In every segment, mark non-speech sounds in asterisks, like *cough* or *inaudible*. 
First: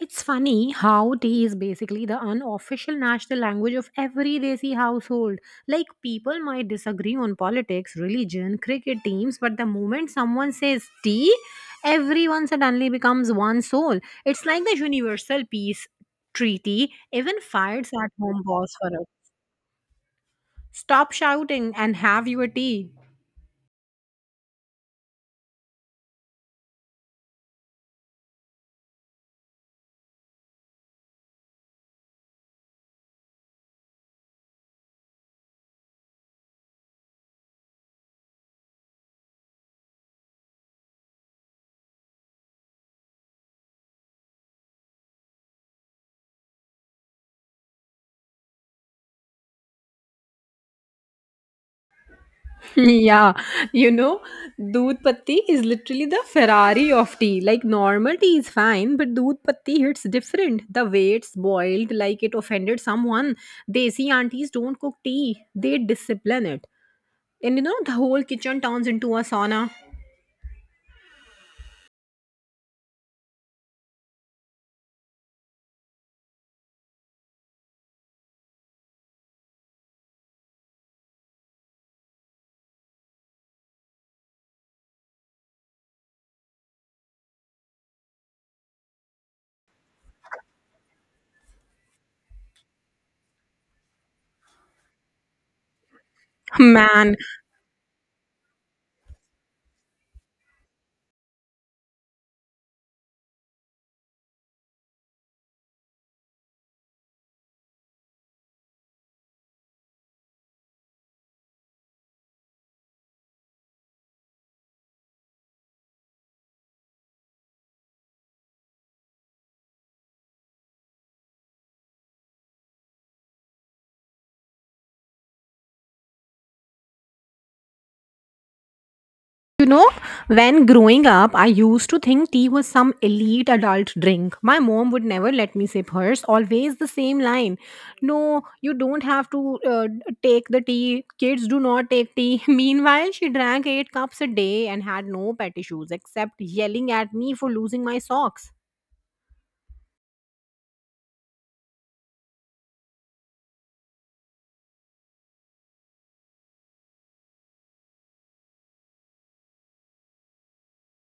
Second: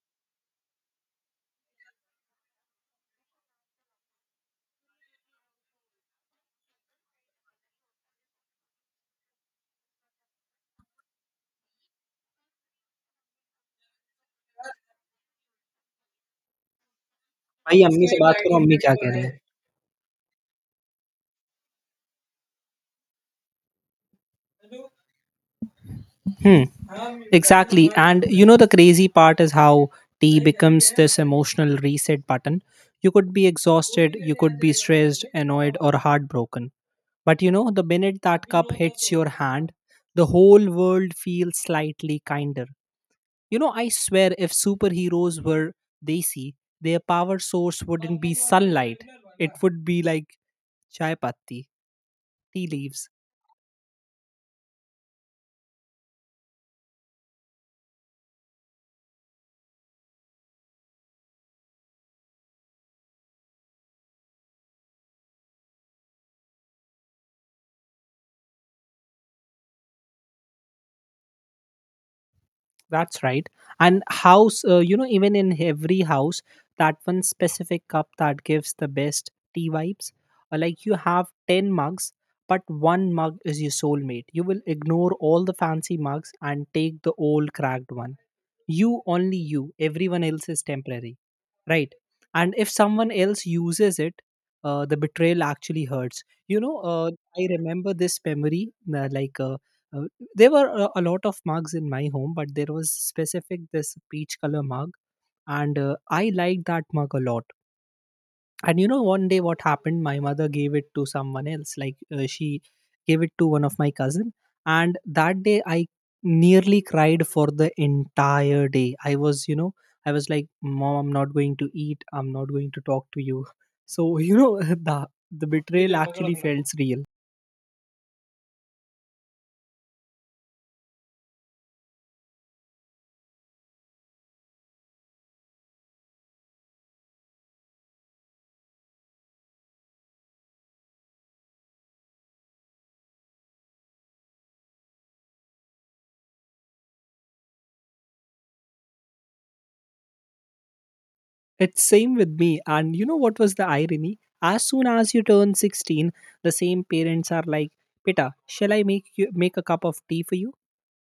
It's funny how tea is basically the unofficial national language of every Desi household. Like, people might disagree on politics, religion, cricket teams, but the moment someone says tea, everyone suddenly becomes one soul. It's like the universal peace treaty. Even Hey, I'm fights going at to talk home to my mom. pause What for are it. you saying? Stop shouting and have your tea. Hmm. Exactly. And you know the crazy part is how tea becomes this emotional reset button. You could be exhausted, you could be stressed, annoyed, or heartbroken. But you know, the minute that cup hits your hand, the whole world feels slightly kinder. You know, I swear, if superheroes were, they see their power source wouldn't be sunlight. It would be like chai patti, tea leaves. Yeah, you know, doodh patti is literally the Ferrari of tea. Like normal tea is fine, but doodh patti hits different. The way it's boiled, like it offended someone. Desi aunties don't cook tea; they discipline it. And you know, the whole kitchen turns into a sauna. That's right. And house, you know, even in every house, that one specific cup that gives the best tea vibes. Like you have 10 mugs, but one mug is your soulmate. You will ignore all the fancy mugs and take the old cracked one you only you everyone else is temporary, right. And if someone else uses it, the betrayal actually hurts, Man, I remember this memory. uh, like uh, uh, there were a lot of mugs in my home, but there was specific this peach color mug, and I liked that mug a lot. And you know, one day what happened? My mother gave it to someone else. Like, she gave it to one of my cousin, and that day I nearly cried for the entire day. I was, you know, I was like, "Mom, I'm not going to eat. I'm not going to talk to you." *laughs* So you know, *laughs* the the betrayal actually felt real. You know, when growing up, I used to think tea was some elite adult drink. My mom would never let me sip hers, always the same line. No, you don't have to take the tea. Kids do not take tea. *laughs* Meanwhile, she drank eight cups a day and had no pet issues except yelling at me for losing my socks. It's same with me. And you know what was the irony? As soon as you turn 16, the same parents are like, "Pita, shall I make you make a cup of tea for you?"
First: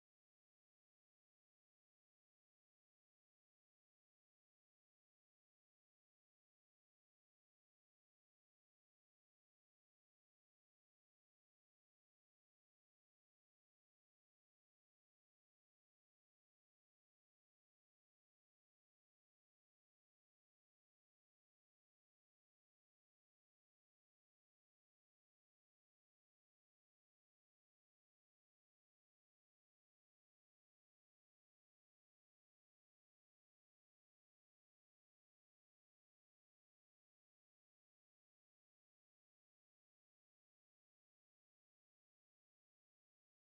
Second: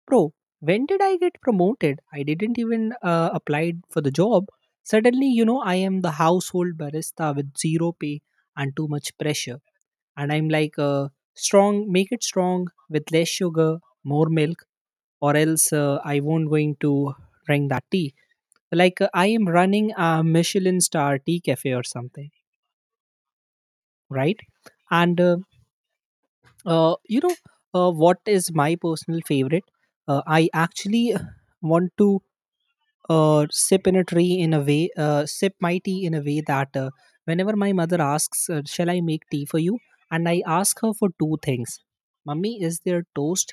Bro, when did I get promoted? I didn't even applied for the job. Suddenly, you know, I am the household barista with zero pay and too much pressure. And I'm like, strong, make it strong with less sugar, more milk, or else I won't going to drink that tea. Like I am running a Michelin star tea cafe or something, right? And you know What is my personal favorite? I actually want to sip in a tree in a way, sip my tea in a way that, whenever my mother asks, shall I make tea for you, and I ask her for two things. Mummy, is there toast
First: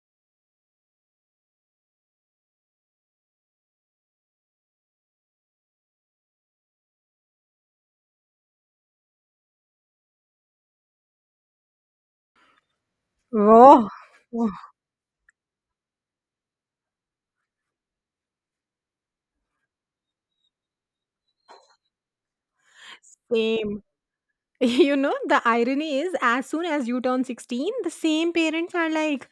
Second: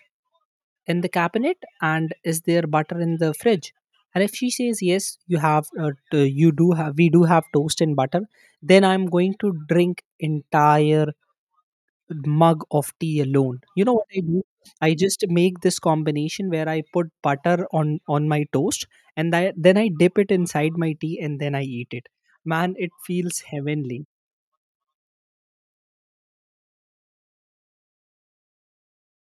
in the cabinet and is there butter in the fridge? And if she says, yes, you have, you do have, we do have toast and butter, then I'm going to drink entire mug of tea alone. You Oh, know what I do? I just make this combination where I put butter on my toast, and then I dip it inside my tea and then I eat it. Man, it feels same. *laughs* heavenly. The irony is, as soon as you turn 16, the same parents are like,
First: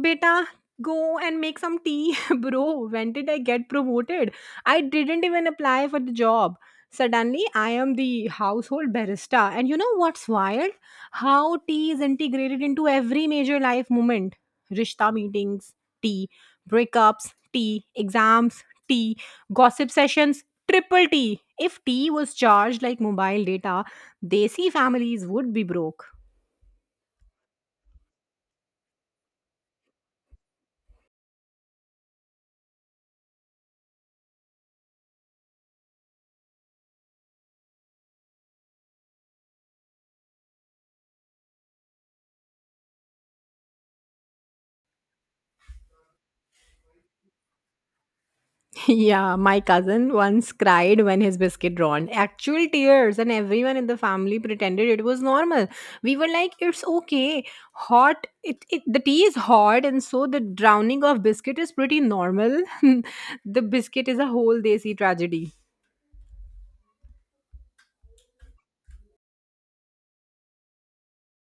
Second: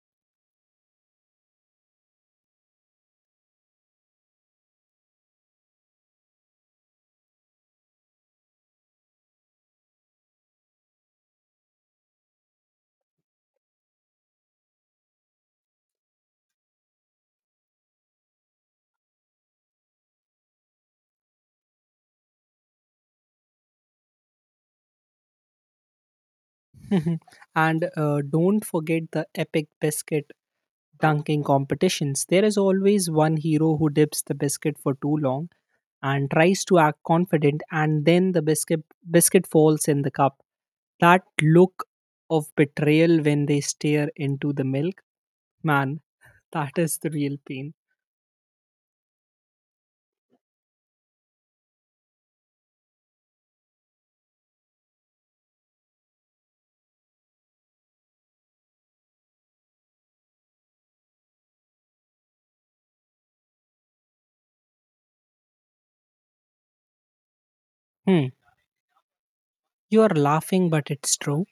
"Beta, go and make some tea." *laughs* Bro, when did I get promoted? I didn't even apply for the job. Suddenly, I am the household barista. And you know what's wild? How tea is integrated into every major life moment. Rishta meetings, tea. Breakups, tea. Exams, tea. Gossip sessions, triple tea. If tea was charged like mobile data, Desi families would be broke. *laughs* and don't forget the epic biscuit dunking competitions. There is always one hero who dips the biscuit for too long and tries to act confident, and then the biscuit falls in the cup. That look of betrayal when they stare into the milk. Man, that is the real pain. *laughs* Yeah, my cousin once cried when his biscuit drawn. Actual tears, and everyone in the family pretended it was normal. We were like, it's okay. Hot, it, the tea is hot, and so the drowning of biscuit is pretty normal. *laughs* The biscuit is a whole Desi tragedy. Hmm. You are laughing, but it's true.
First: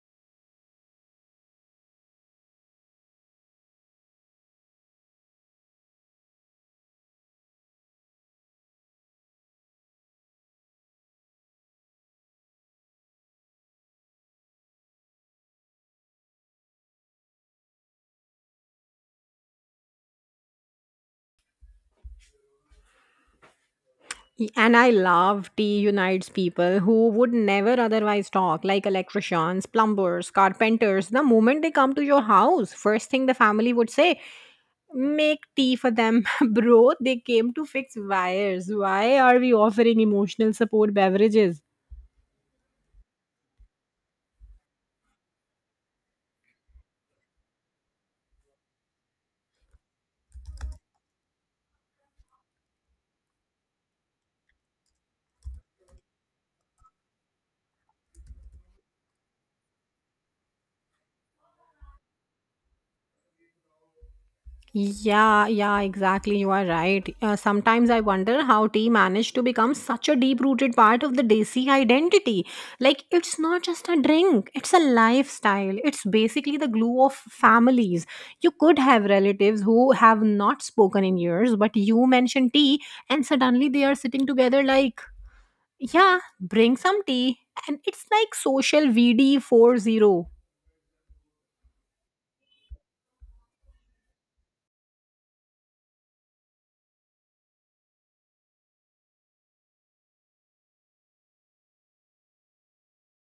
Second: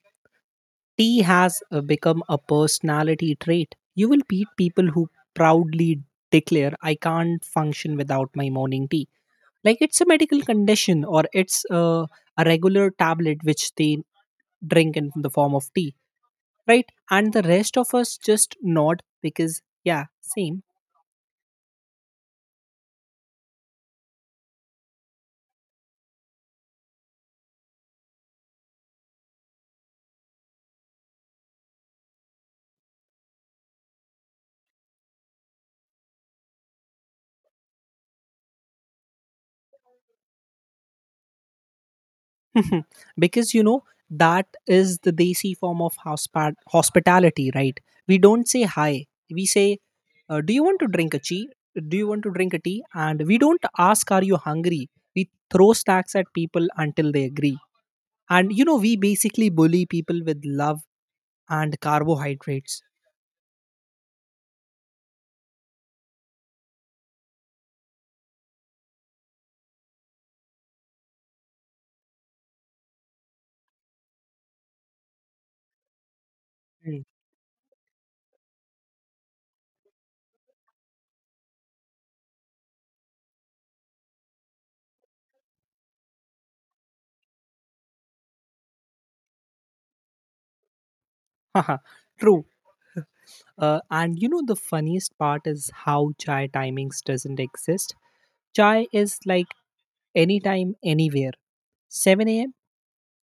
Tea has become a personality trait. You will meet people who proudly declare, I can't function without my morning tea. Like it's a medical condition or it's a regular tablet which they drink in the form of tea, right? And the rest of us just nod because, yeah, same. And I love tea unites people who would never otherwise talk, like electricians, plumbers, carpenters. The moment they come to your house, first thing the family would say, "Make tea for them." *laughs* Bro, they came to fix wires. Why are we offering emotional support beverages? *laughs* Because you know, that is the desi form of hospitality, right? We don't say hi, we say, do you want to drink a tea, do you want to drink a tea? And we don't ask, are you hungry? We throw stacks at people until they agree. And you know, we basically bully people with love and carbohydrates. Yeah, yeah, exactly. You are right. Sometimes I wonder how tea managed to become such a deep rooted part of the Desi identity. Like, it's not just a drink, it's a lifestyle. It's basically the glue Mm. of families. You could have relatives who have not spoken in years, but you mention tea, and suddenly they are sitting together like, "Yeah, bring some tea." And it's like social VD40. *laughs* True. And you know, the funniest part is how chai timings doesn't exist. Chai is like anytime, anywhere. 7 a.m.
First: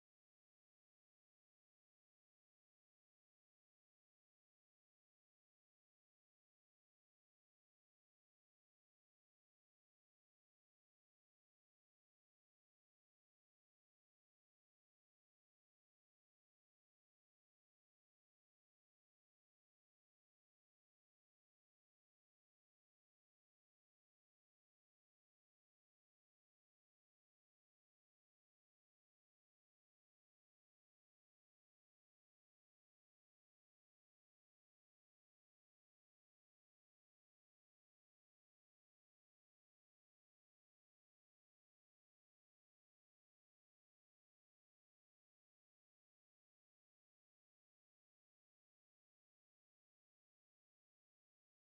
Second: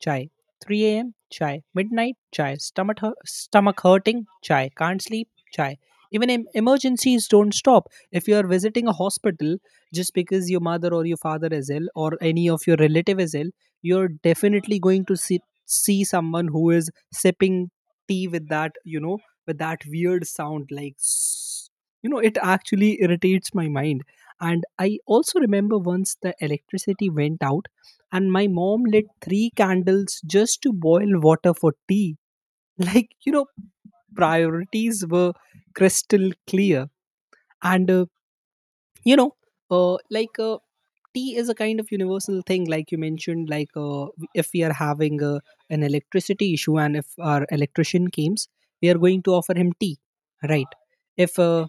Chai. 3 a.m. Chai. Midnight. Chai. Stomach, stomach hurting. Chai. Can't sleep. Chai. Even emergencies don't stop. If you are visiting a hospital just because your mother or your father is ill or any of your relative is ill, you're definitely going to see someone who is sipping tea with that, you know, with that weird sound like, s-, you know, it actually irritates my mind. And I also remember once the electricity went out and my mom lit 3 candles just to boil water for tea. *laughs* Like, you know, priorities were crystal clear. And, you know, like Tea is a kind of universal thing, like you mentioned. Like if we are having an electricity issue and if our electrician comes, we are going to offer him tea, right? If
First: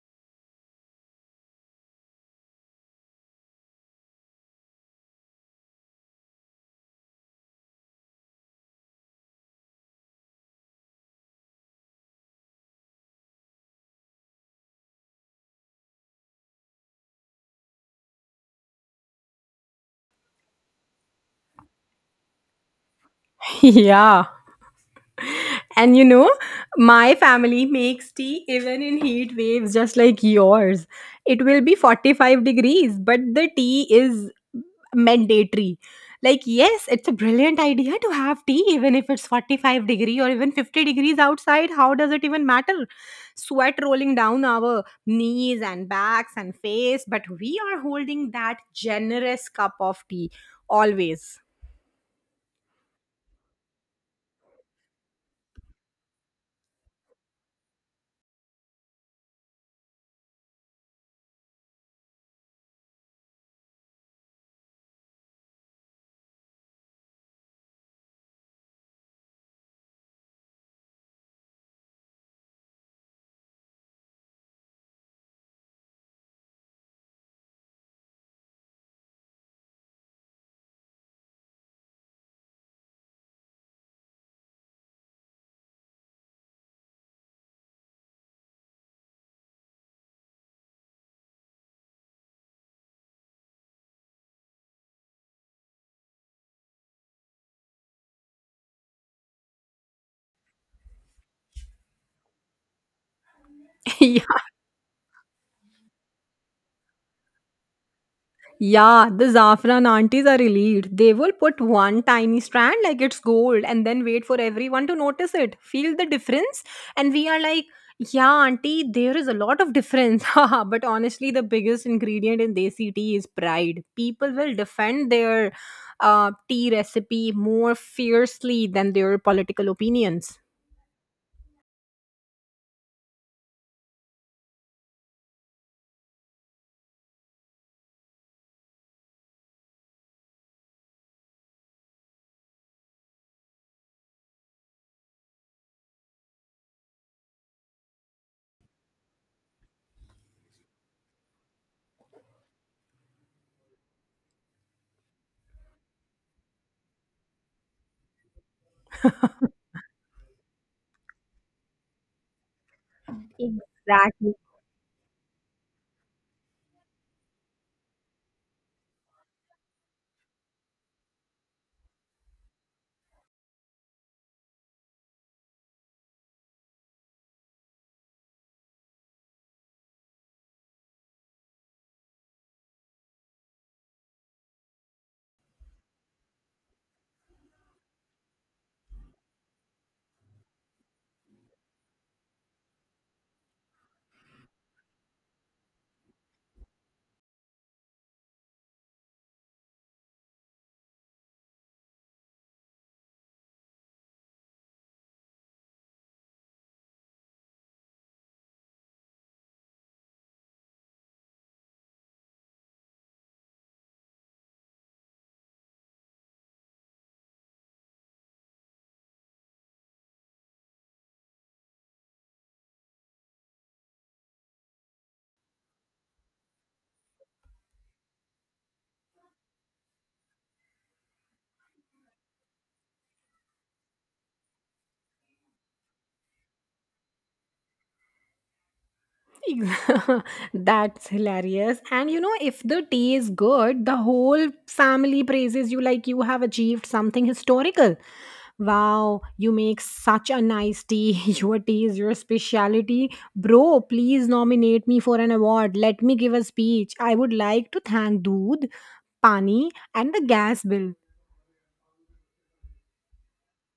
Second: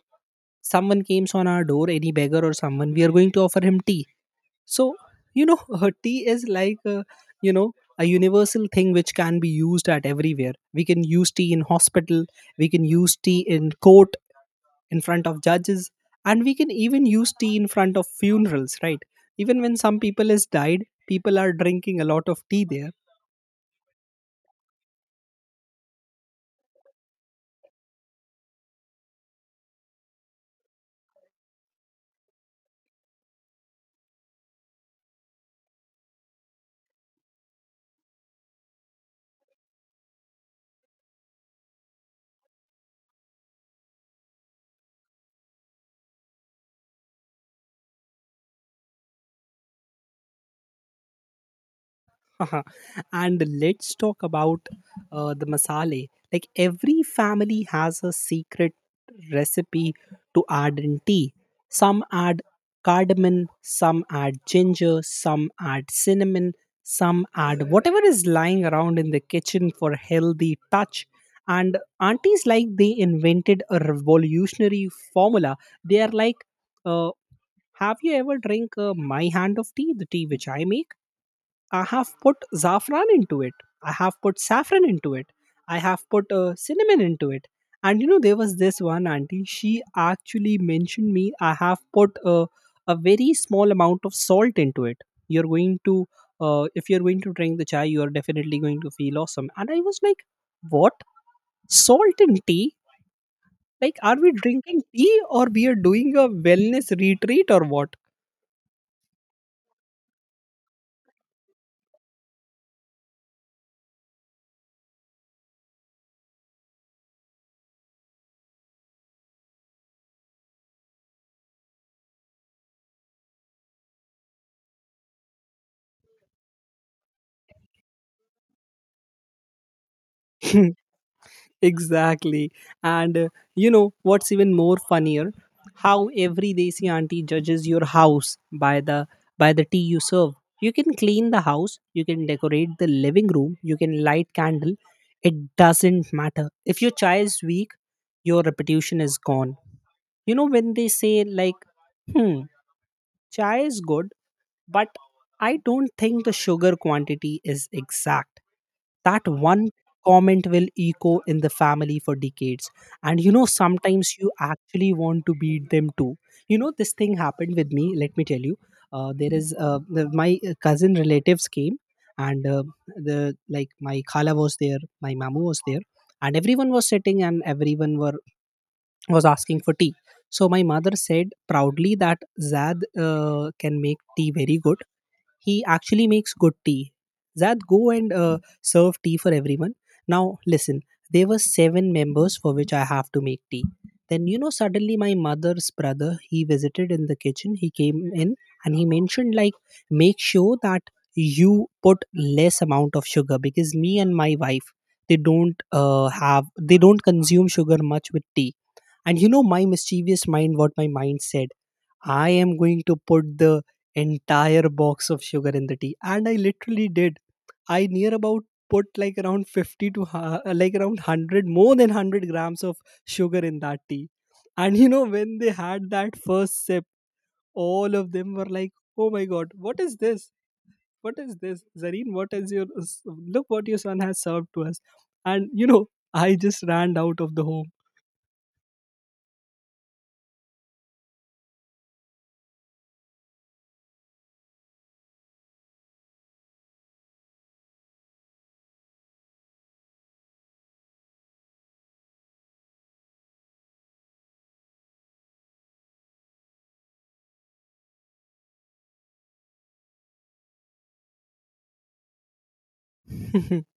someone comes on our door, any beggar or someone, we are going to offer him tea. So, you know, *laughs* tea is like, you know, a universal thing which can be used at everywhere. We can use tea in hospital, we can use tea in court, in front of judges, and we can even use tea in front of funerals, right? Even when some people has died, people are drinking a lot of tea there. *laughs* Yeah. And you know, my family makes tea even in heat waves, just like yours. It will be 45 degrees, but the tea is mandatory. Like, yes, it's a brilliant idea to have tea, even if it's 45 degree or even 50 degrees outside. How does it even matter? Sweat rolling down our knees and backs and face, but we are holding that generous cup of tea always. *laughs* Haha. And let's talk about the masale. Like every family has a secret recipe to add in tea. Some add cardamom, some add ginger, some add cinnamon, some add whatever is lying around in the kitchen for healthy touch. And aunties like they invented a revolutionary formula. They are like, uh, have you ever drink my hand of tea, the tea which I make? I have put saffron into it. I have put saffron into it. I have put cinnamon into it. And you know, there was this one auntie. She actually mentioned me. I have put a very small amount of salt into it. You're going to, if you're going to drink the chai, you are definitely going to feel awesome. And I was like, what? Salt in tea? Like, are we *laughs* drinking tea or we are doing a wellness retreat or what? Yeah, the saffron aunties are elite. They will put one tiny strand like it's gold and then wait for everyone to notice it. Feel the difference? And we are like, yeah, auntie, there is a lot of difference. *laughs* Haha, but honestly, the biggest ingredient in desi tea is pride. People will defend their tea recipe more fiercely than their political opinions. *laughs* Exactly. And You know what's even more funnier? How every desi auntie judges your house by the tea you serve. You can clean the house, you can decorate the living room, you can light candle. It doesn't matter. If your chai is weak, your reputation is gone. You know when they say like, hmm, chai is good, but I don't think the sugar quantity is exact. That one comment will echo in the family for decades. And you know, sometimes you Exactly. actually want to beat them too. You know, this thing happened with me. Let me tell you. There is the, my cousin relatives came, and the like my khala was there, my mamu was there, and everyone was sitting, and everyone were was asking for tea. So my mother said proudly that Zad can make tea very good, he actually makes good tea. Zad, go and serve tea for everyone. Now, listen, there were 7 members for which I have to make tea. Then, you know, suddenly my mother's brother, he visited in the kitchen. He came in and he mentioned, like, make sure that you put less amount of sugar because me and my wife, they don't they don't consume sugar much with tea. And you know, my mischievous mind, what my mind said, I am going to put the entire box of sugar in the tea. And I literally did. I near about put like around 50 to like around 100, more than 100 grams of sugar in that tea. And you know, when they had that first sip, all of them were like, oh my God, what is this? What is this? Zareen, what is your, look what your son has served to us. And you know, I just ran out of the Ex- *laughs* That's hilarious. And you know, if the tea is good, the whole family praises you like you have achieved something historical. Wow, you make such a nice tea. *laughs* Your tea is your speciality. Bro, please nominate me for an award. Let me give a speech. I would like to thank Dood, Pani, and the gas bill. home. *laughs*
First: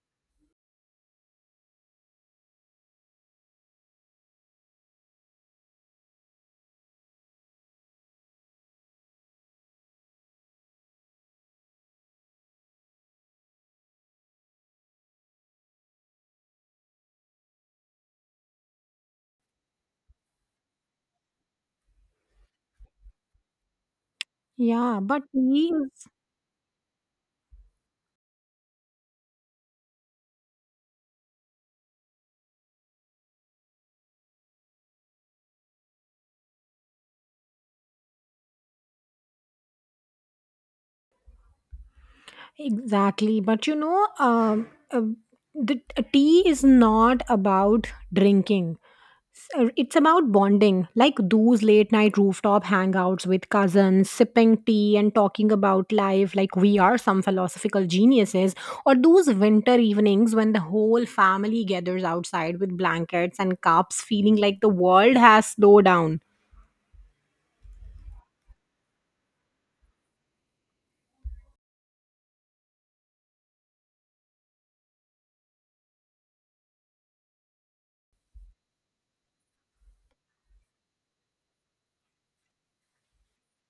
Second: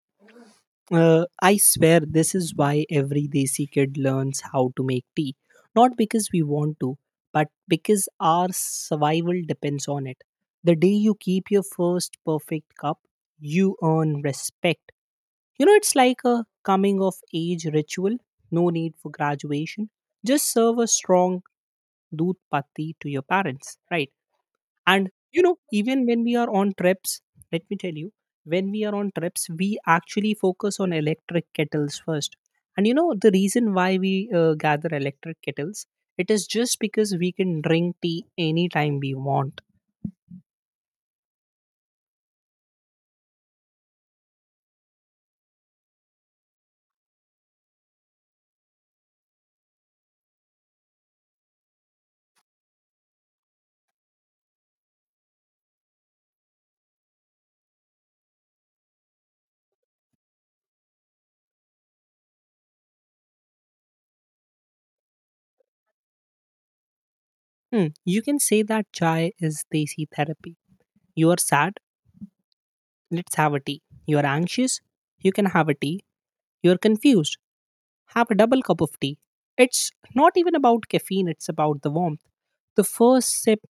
I swear this is why every desi kid learns how to make tea. Not because we want to, but because our survival depends on it. The day you keep your first perfect cup, you earn respect. You know, it's like a coming of age ritual, no need for graduation. Just serve a strong doodh patti to your parents, right? Yeah, And but you know, tea even is when we are on trips, let me tell you, when we are on trips we actually focus on electric kettles first. And you know, the reason why we gather electric kettles, it is just because we can drink tea anytime we want. exactly. But you know, the tea is not about drinking. So it's about bonding, like those late night rooftop hangouts with cousins, sipping tea and talking about life like we are some philosophical geniuses, or those winter evenings when the whole family gathers outside with blankets and cups, feeling like the world has slowed down. Hmm, you can say that chai is desi therapy. You are sad, let's have a tea. You are anxious, you can have a tea. You are confused, have a double cup of tea. It's not even about caffeine, it's about the warmth. The first sip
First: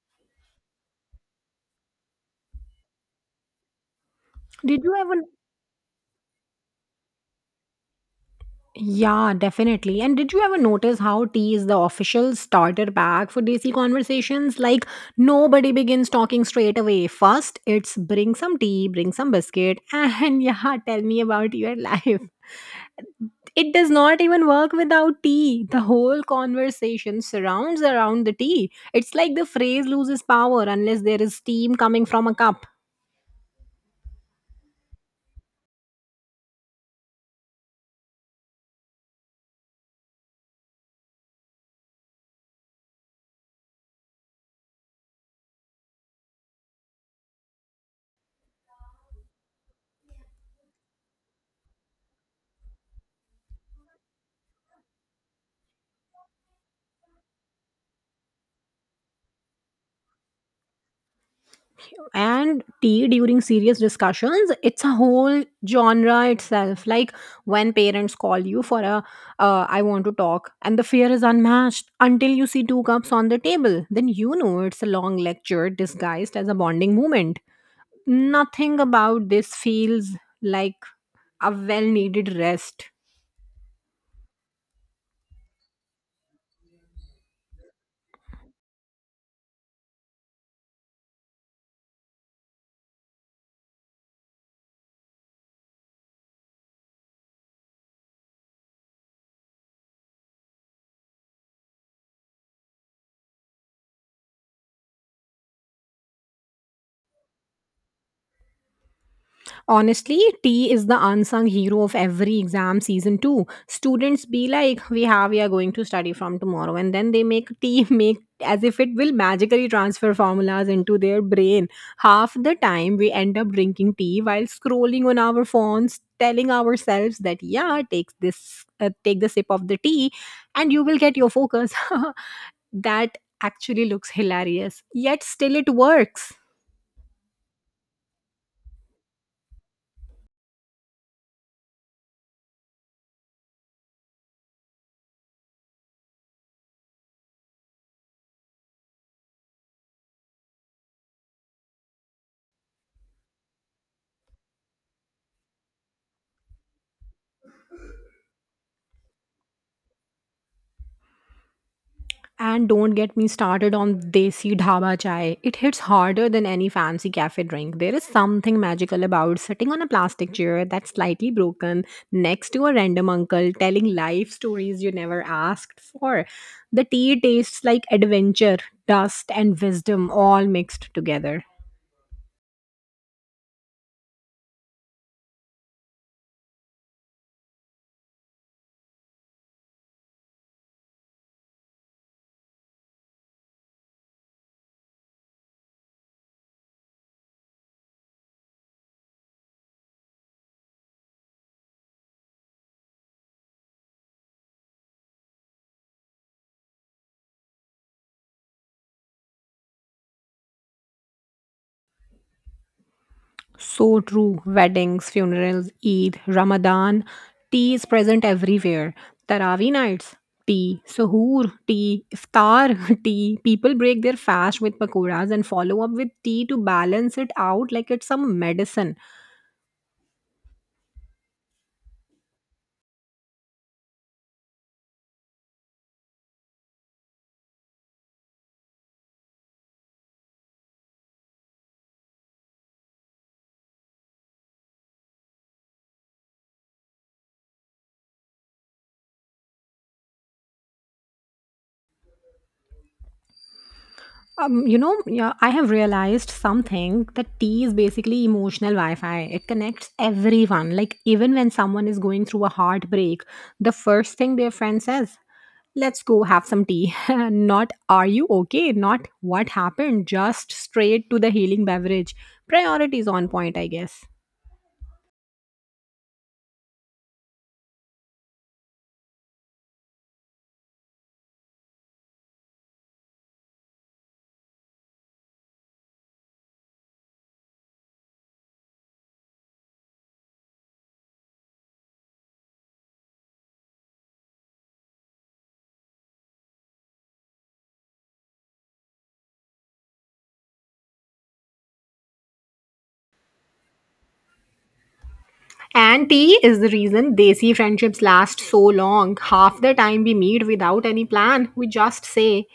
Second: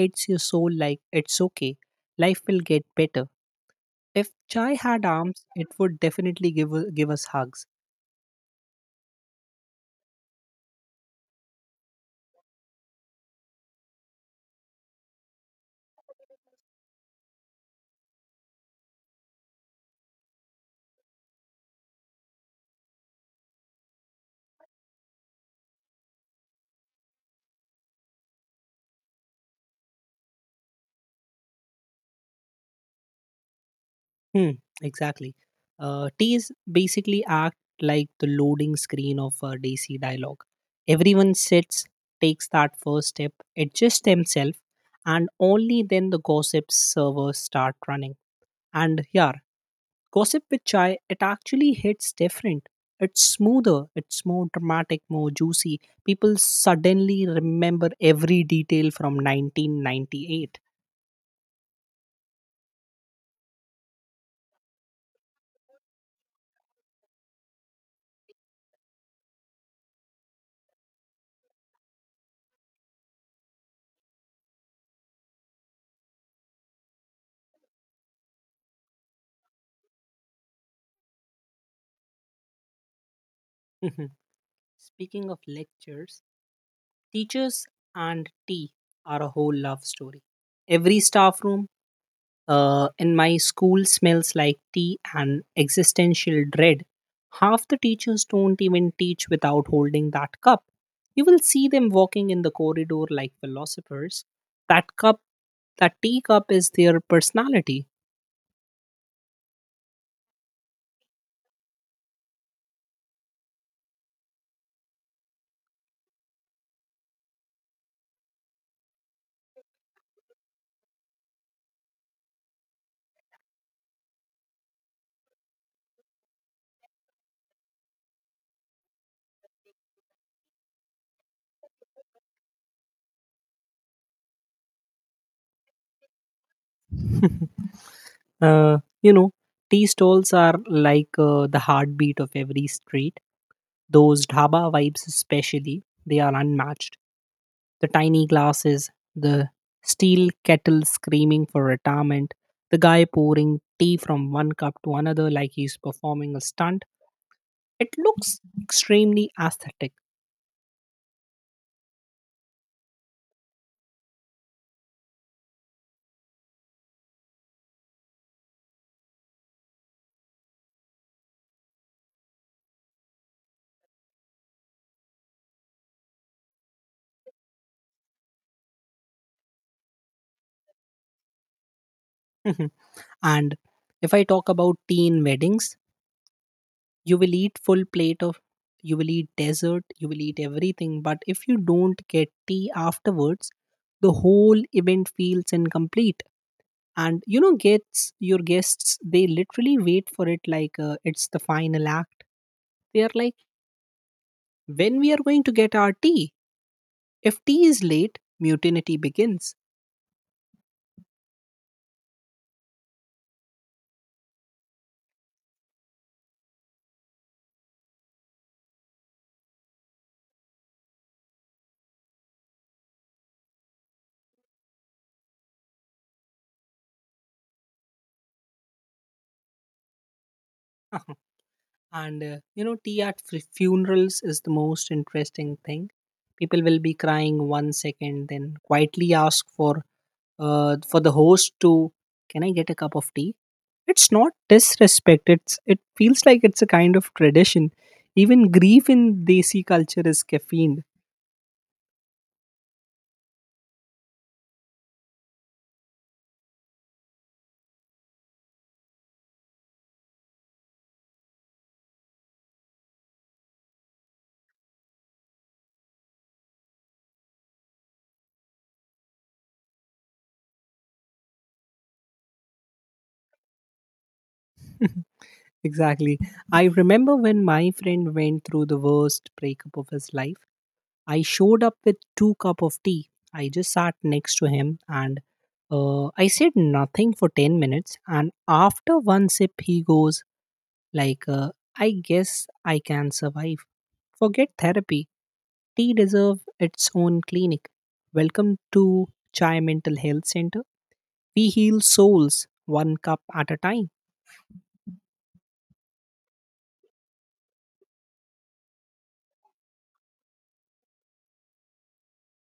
hits your soul like it's okay. Life will get better. If chai Did you had ever? arms, it would definitely give us hugs. Yeah, definitely. And did you ever notice how tea is the official starter bag for Desi conversations? Like, nobody begins talking straight away. First, it's bring some tea, bring some biscuit, and *laughs* yeah, tell me about your life. It does not even work without tea. The whole conversation surrounds around the tea. It's like the phrase loses power unless there is steam coming from a cup. Hmm, exactly. Teas basically act like the loading screen of a DC dialogue. Everyone sits, takes that first step, adjusts themselves, and only then the gossip servers start running. And yeah, gossip with chai, it actually hits different. It's smoother, it's more dramatic, more juicy. People suddenly remember every detail from 1998. And tea during serious discussions, it's a whole genre itself. Like when parents call you for a "I want to talk," and the fear is unmatched until you see two cups on the table. Then you know it's a long lecture disguised as a bonding moment. Nothing about this feels like a well needed rest. Speaking of lectures, teachers and tea are a whole love story. Every staff room in my school smells like tea and existential dread. Half the teachers don't even teach without holding that cup. You will see them walking in the corridor like philosophers. That cup, that tea cup is their personality. Honestly, T is the unsung hero of every exam season too. Students be like, we are going to study from tomorrow. And then they make T *laughs* make as if it will magically transfer formulas into their brain. Half the time we end up drinking tea while scrolling on our phones, telling ourselves that, yeah, take the sip of the tea and you will get your focus. *laughs* That actually looks hilarious. Yet still it works. *laughs* Uh, you know, tea stalls are like the heartbeat of every street. Those dhaba vibes, especially, they are unmatched. The tiny glasses, the steel kettle screaming for retirement, the guy pouring tea from one cup to another like he's performing a stunt. It looks extremely aesthetic. And don't get me started on desi dhaba chai. It hits harder than any fancy cafe drink. There is something magical about sitting on a plastic chair that's slightly broken next to a random uncle telling life stories you never asked for. The tea tastes like adventure, dust, and wisdom all mixed together. *laughs* And if I talk about tea in weddings, you will eat full plate of you will eat dessert, you will eat everything, but if you don't get tea afterwards, the whole event feels incomplete. And you know, gets your guests, they literally wait for it like it's the final act. They are like, when we are going to get our tea? If tea is late, mutiny begins. So true. Weddings, funerals, Eid, Ramadan, tea is present everywhere. Tarawih nights, tea. Suhoor, tea. Iftar, *laughs* tea. People break their fast with pakoras and follow up with tea to balance it out like it's some medicine. *laughs* And tea at funerals is the most interesting thing. People will be crying one second, then quietly ask for the host to, can I get a cup of tea? It's not disrespect, it feels like it's a kind of tradition. Even grief in desi culture is caffeined. You know, yeah, I have realized something that tea is basically emotional Wi Fi. It connects everyone. Like, even when someone is going through a heartbreak, the first thing their friend says, "Let's go have some tea." *laughs* Not "are you okay?" Not "what happened?" Just straight to the healing beverage. Priorities on point, I guess. *laughs* Exactly. I remember when my friend went through the worst breakup of his life, I showed up with two cup of tea. I just sat next to him and I said nothing for 10 minutes. And after one sip, he goes like, I guess I can survive. Forget therapy. Tea deserves its own clinic. Welcome to Chai Mental Health Center. We heal souls one cup at a time. And tea is the reason Desi friendships last so long. Half the time we meet without any plan. We just say,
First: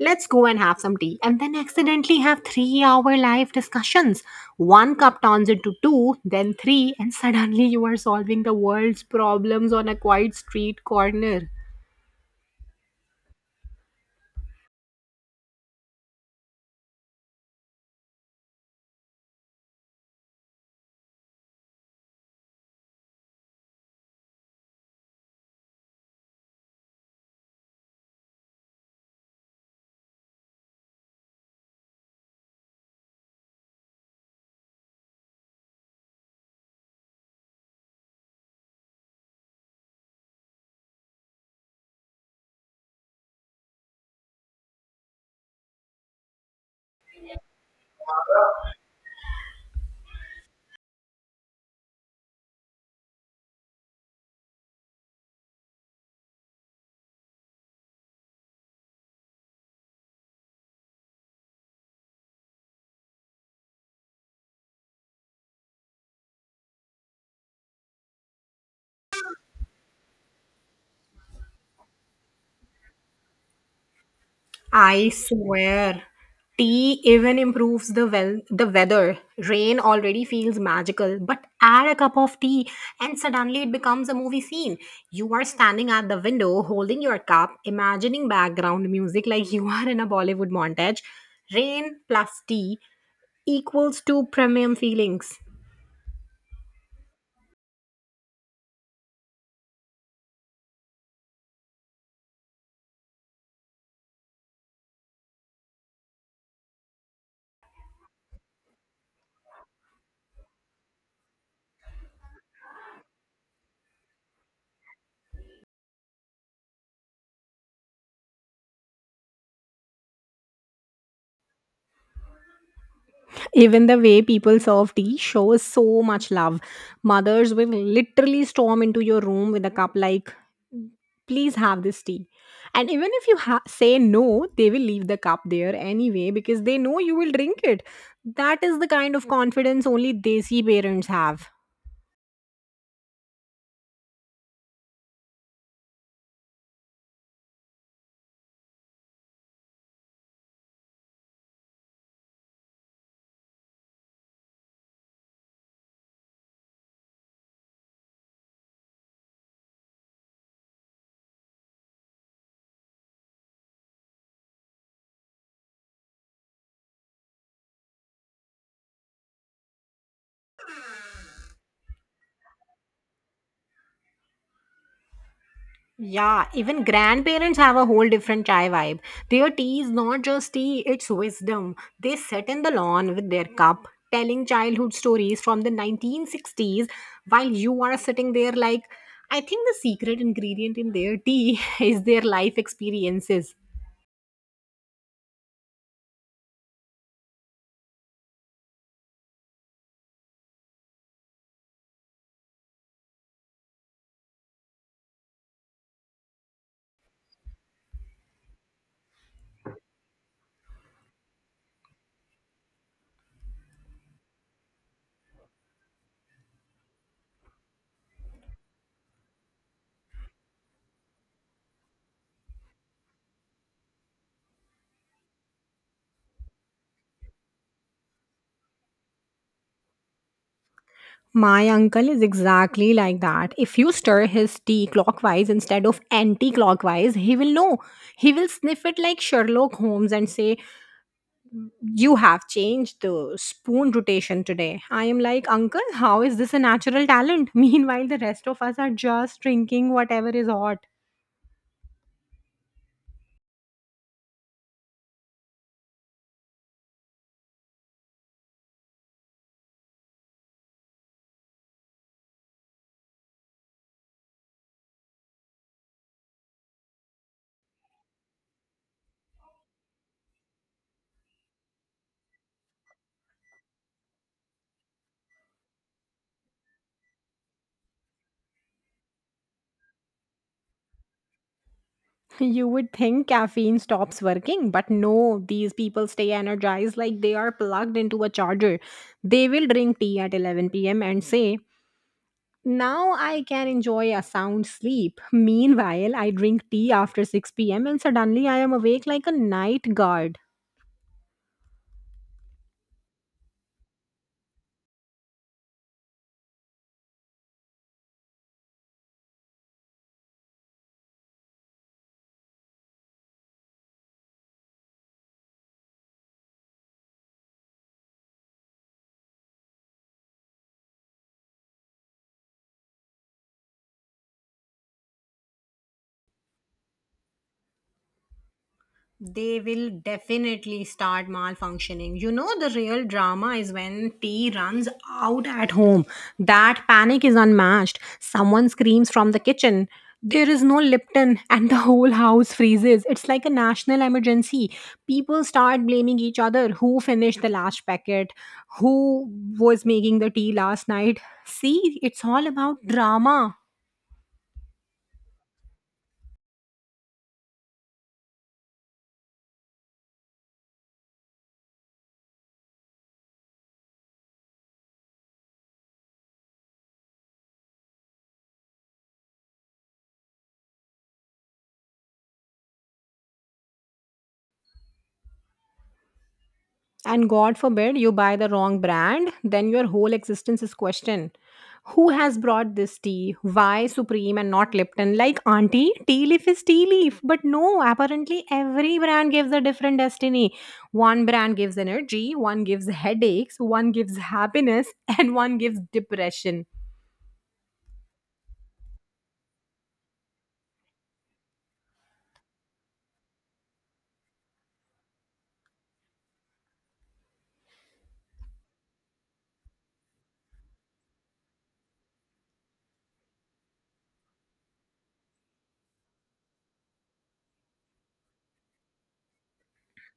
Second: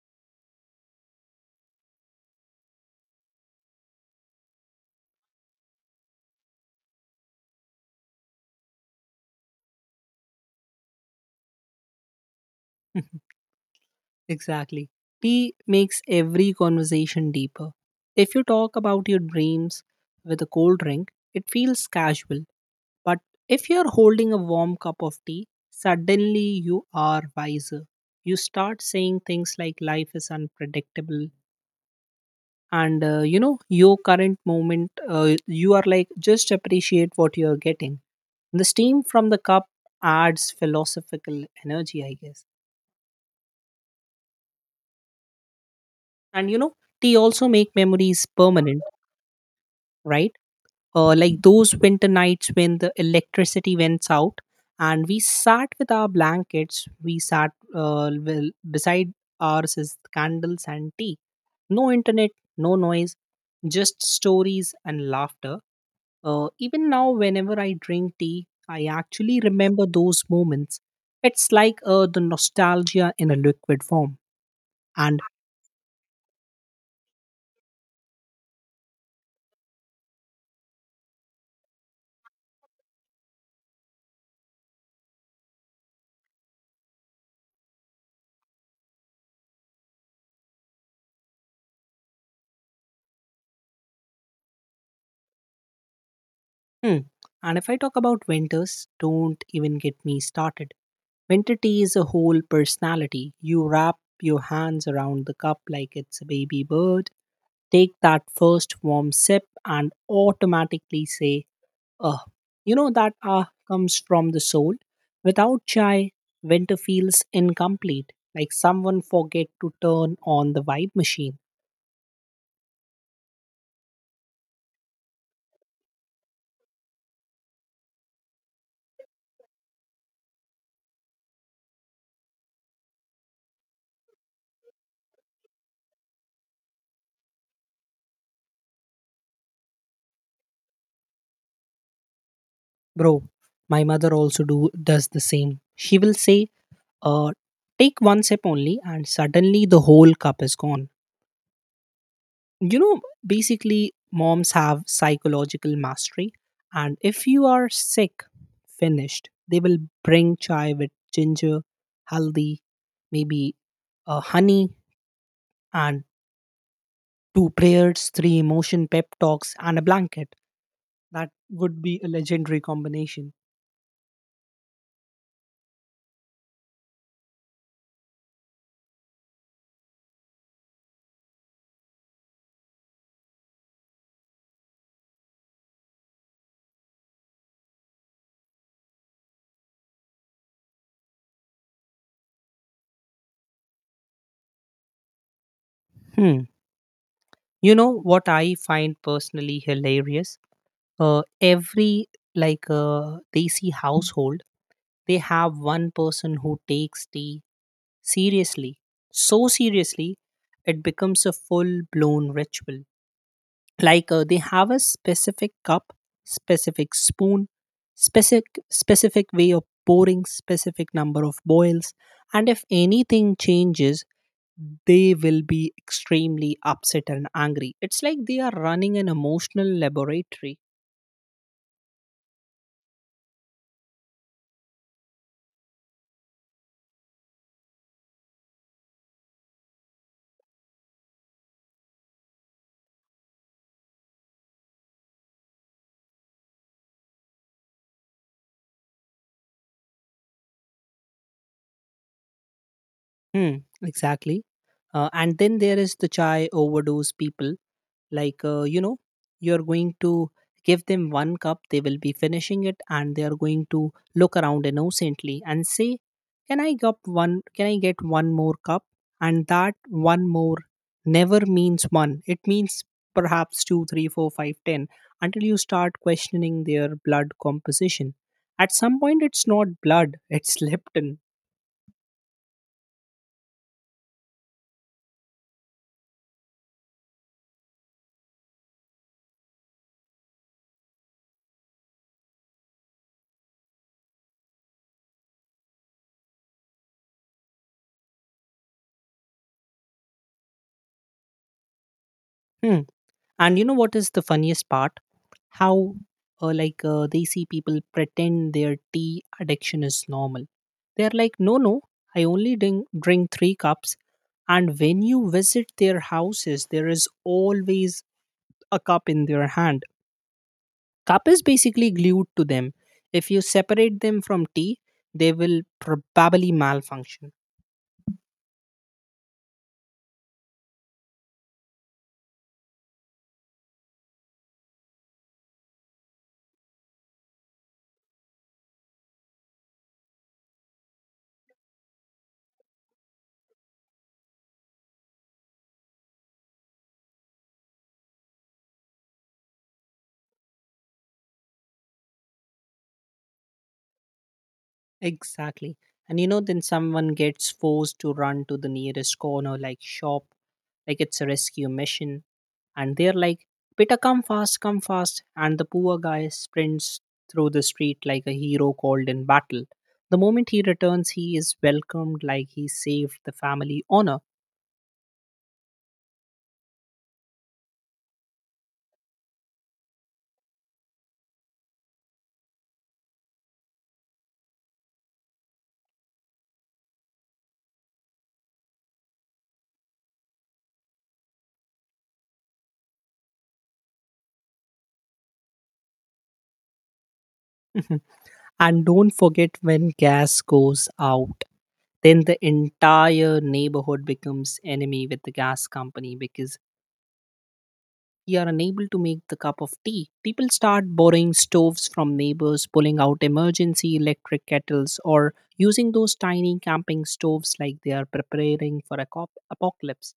"let's go and have some tea." And then accidentally have 3 hour live discussions. One cup turns into two, then three, and suddenly you are solving the world's problems on a quiet street corner. *laughs* Exactly. Tea makes every conversation deeper. If you talk about your dreams with a cold drink, it feels casual. But if you're holding a warm cup of tea, suddenly you are wiser. You start saying things like life is unpredictable, and your current moment, you are like just appreciate what you are getting. The steam from the cup adds philosophical energy, I guess. And you know, tea also make memories permanent, right? Like those winter nights when the electricity went out, and we sat with our blankets, we sat well, beside ours is candles and tea. No internet, no noise, just stories and laughter. Even now, whenever I drink tea, I actually remember those moments. It's like the nostalgia in a liquid form. I And swear, tea even improves the weather. Rain already feels magical, but add a cup of tea and suddenly it becomes a movie scene. You are standing at the window holding your cup, imagining background music like *laughs* you are in a Bollywood montage. Rain plus tea equals to premium feelings. hmm. And if I talk about winters, don't even get me started. Winter tea is a whole personality. You wrap your hands around the cup like it's a baby bird, take that first warm sip, and automatically say, ugh. You know that ah comes from the soul. Without chai, winter feels incomplete, like someone forget to turn on the vibe machine. Even the way people serve tea shows so much love. Mothers will literally storm into your room with a cup like, "please have this tea," and even if you say no, they will leave the cup there anyway because they know you will drink it. That is the kind of confidence only desi parents have. Bro, my mother also do does the same. She will say uh, take one sip only and suddenly the whole cup is gone, you know. Basically moms have psychological mastery. And if you are sick, finished, they will bring chai with ginger, haldi, maybe honey, and two prayers, three emotion pep talks and a blanket. That would be a legendary combination. Yeah, even grandparents have a whole different chai vibe. Their tea is not just tea, it's wisdom. They sit in the lawn with their cup, telling childhood stories from the 1960s, while you are sitting there like, I think the secret ingredient in their tea *laughs* is their life experiences. Hmm. You know what I find personally hilarious? Every desi household, they have one person who takes tea seriously, so seriously, it becomes a full blown ritual. Like they have a specific cup, specific spoon, specific specific way of pouring, specific number of boils, and if anything changes, they will be extremely upset and angry. It's like they are running an emotional laboratory. My uncle is exactly like that. If you stir his tea clockwise instead of anti clockwise, he will know. He will sniff it like Sherlock Holmes and say, "You have changed the spoon rotation today." I am like, "Uncle, how is this a natural talent?" *laughs* Meanwhile, the rest of us are just drinking whatever is hot. Hmm, exactly. And then there is the chai overdose people, like you're going to give them one cup, they will be finishing it, and they are going to look around innocently and say, can I get one, can I get one more cup? And that one more never means one, it means perhaps two three four five ten, until you start questioning their blood composition. At some point it's not blood, it's leptin. You would think caffeine stops working, but no, these people stay energized like they are plugged into a charger. They will drink tea at 11 p.m. and say, "Now I can enjoy a sound sleep." Meanwhile, I drink tea after 6 p.m. and suddenly I am awake like a night guard. *laughs* And you know what is the funniest part? How they see people pretend their tea addiction is normal. They're like, no, no, I only drink three cups. And when you visit their houses, there is always a cup in their hand. Cup is basically glued to them. If you separate them from tea, they will probably malfunction. They will definitely start malfunctioning. You know, the real drama is when tea runs out at home. That panic is unmatched. Someone screams from the kitchen. There is no Lipton, *laughs* and the whole house freezes. It's like a national emergency. People start blaming each other, who finished the last packet, who was making the tea last night. See, it's all about drama. Exactly. And you know, then someone gets forced to run to the nearest corner, like shop, like it's a rescue mission. And they're like, beta, come fast, come fast. And the poor guy sprints through the street like a hero called in battle. The moment he returns, he is welcomed like he saved the family honor. And god forbid you buy the wrong brand, then your whole existence is questioned. Who has brought this tea? Why supreme and not lipton? Like, auntie, tea leaf is tea leaf. But no, apparently every brand gives a different destiny. One brand gives energy, one gives headaches, one gives happiness, *laughs* and one gives depression. *laughs* And don't forget when gas goes out. Then the entire neighborhood becomes enemy with the gas company because you are unable to make the cup of tea. People start borrowing stoves from neighbors, pulling out emergency electric kettles, or using those tiny camping stoves like they are preparing for a apocalypse.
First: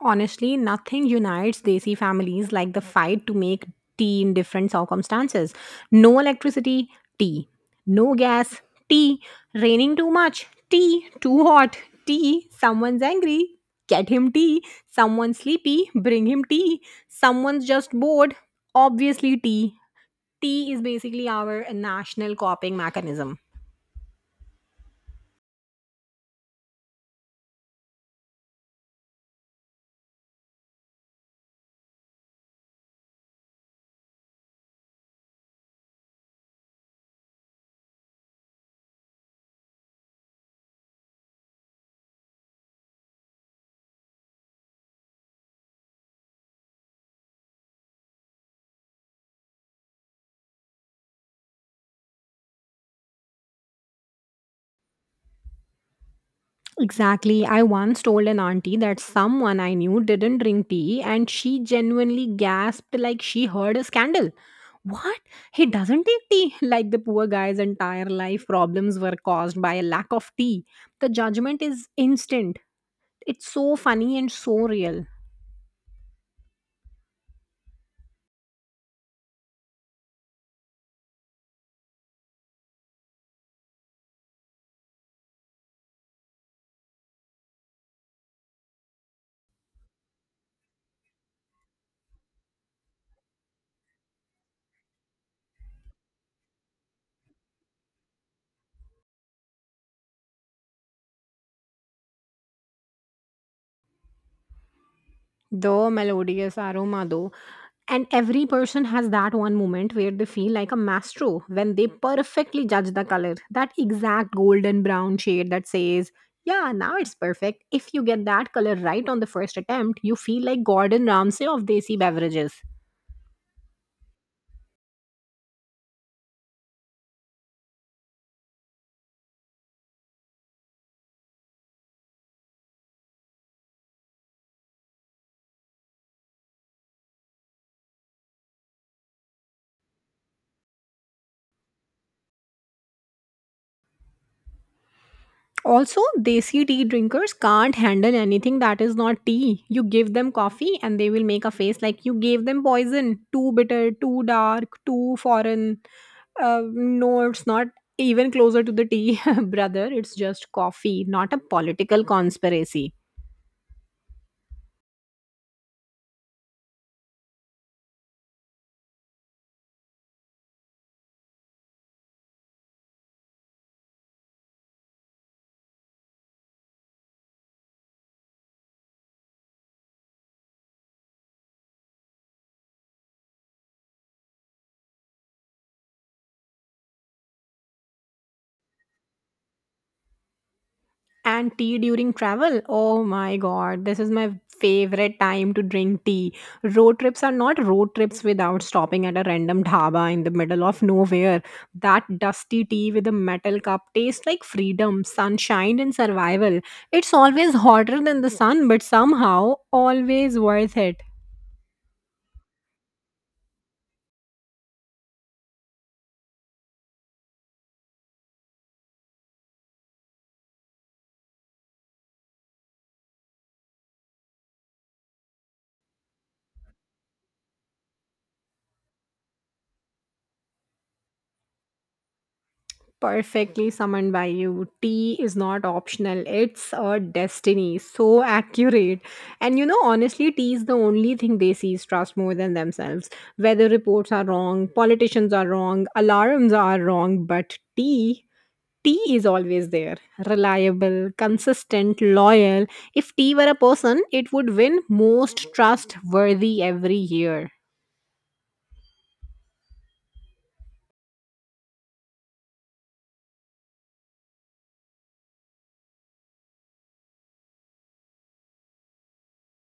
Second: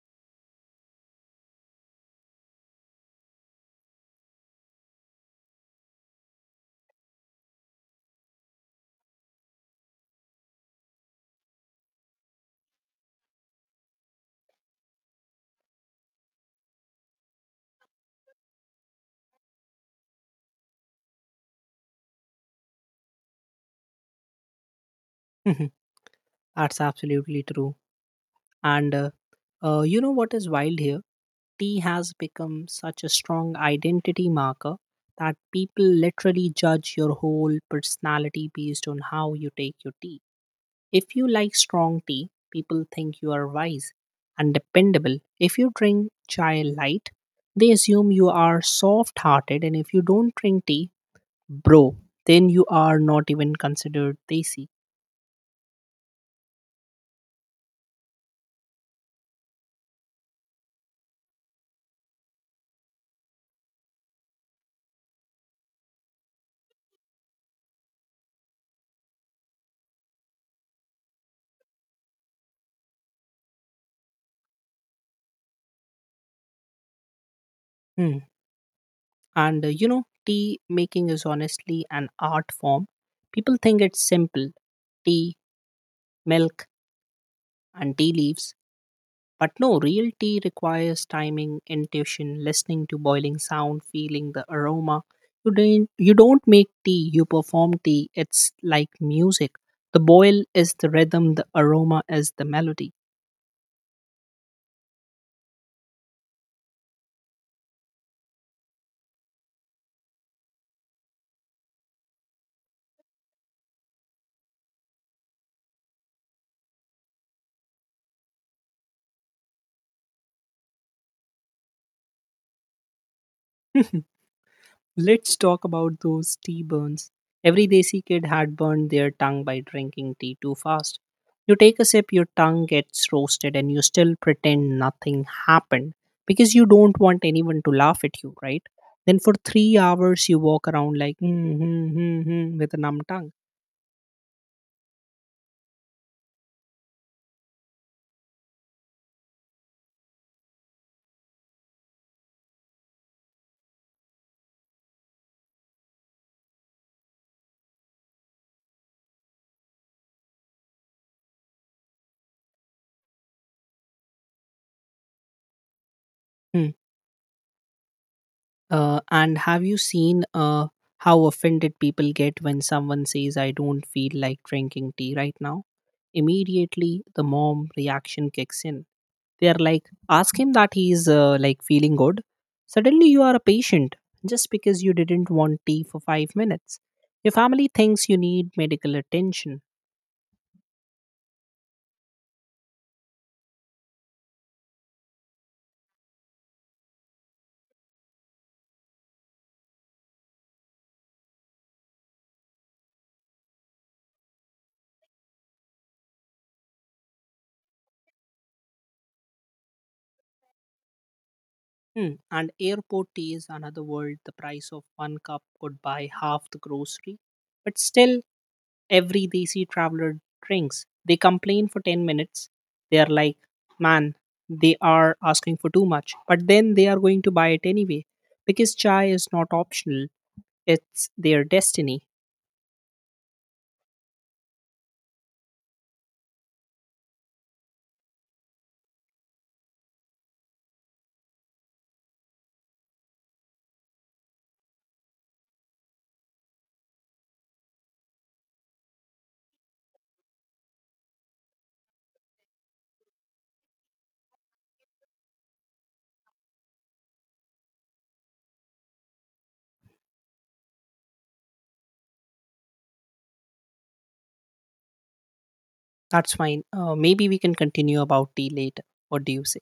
Honestly, nothing unites Desi families like the fight to make tea in different circumstances. No electricity, tea. No gas, tea. Raining too much, tea. Too hot, tea. Someone's angry, get him tea. Someone's sleepy, bring him tea. Someone's just bored, obviously, tea. Tea is basically our national coping mechanism. *laughs* That's absolutely true. And You know what is wild here? Tea has become such a strong identity marker that people literally judge your whole personality based on how you take your tea. If you like strong tea, people think you are wise and dependable. If you drink chai light, they assume you are soft hearted. And if you don't drink tea, bro, then you are not even considered desi. Exactly. I once told an auntie that someone I knew didn't drink tea and she genuinely gasped like she heard a scandal. "What? He doesn't take tea?" *laughs* Like the poor guy's entire life problems were caused by a lack of tea. The judgment is instant. It's so funny and so real. Hmm. Tea making is honestly an art form. People think it's simple: tea, milk, and tea leaves. But no, real tea requires timing, intuition, listening to boiling sound, feeling the aroma. You don't make tea, you perform tea. It's like music. The boil is the rhythm, the aroma is the melody. The melodious aroma, though. And every person has that one moment where they feel like a maestro when they perfectly judge the color, that exact golden brown shade that says, yeah, now it's perfect. If you get that color right on the first attempt, you feel like Gordon Ramsay of Desi beverages. *laughs* Let's talk about those tea burns. Every desi kid had burned their tongue by drinking tea too fast. You take a sip, your tongue gets roasted, and you still pretend nothing happened because you don't want anyone to laugh at you, right? Then for 3 hours, you walk around like, mm-hmm, with a numb tongue. Also, desi tea drinkers can't handle anything that is not tea. You give them coffee and they will make a face like you gave them poison. Too bitter, too dark, too foreign. No, it's not even closer to the tea, *laughs* brother. It's just coffee, not a political conspiracy. Hmm. And have you seen how offended people get when someone says, I don't feel like drinking tea right now? Immediately, the mom reaction kicks in. They are like, ask him that he's like feeling good. Suddenly you are a patient just because you didn't want tea for 5 minutes. Your family thinks you need medical attention. And tea during travel? Oh my god, this is my favorite time to drink tea. Road trips are not road trips without stopping at a random dhaba in the middle of nowhere. That dusty tea with a metal cup tastes like freedom, sunshine, and survival. It's always hotter than the sun, but somehow always worth it. Hmm. And airport tea is another world. The price of one cup could buy half the grocery. But still, every desi traveler drinks. They complain for 10 minutes. They are like, man, they are asking for too much. But then they are going to buy it anyway because chai is not optional, it's their destiny. Perfectly summoned by you. Tea is not optional, it's a destiny. So accurate. And you know, honestly, tea is the only thing they see trust more than themselves. Weather reports are wrong, politicians are wrong, alarms are wrong, but tea. Tea is always there, reliable, consistent, loyal. If tea were a person, it would win most trustworthy every year. That's fine. Maybe we can continue about tea later. What do you say?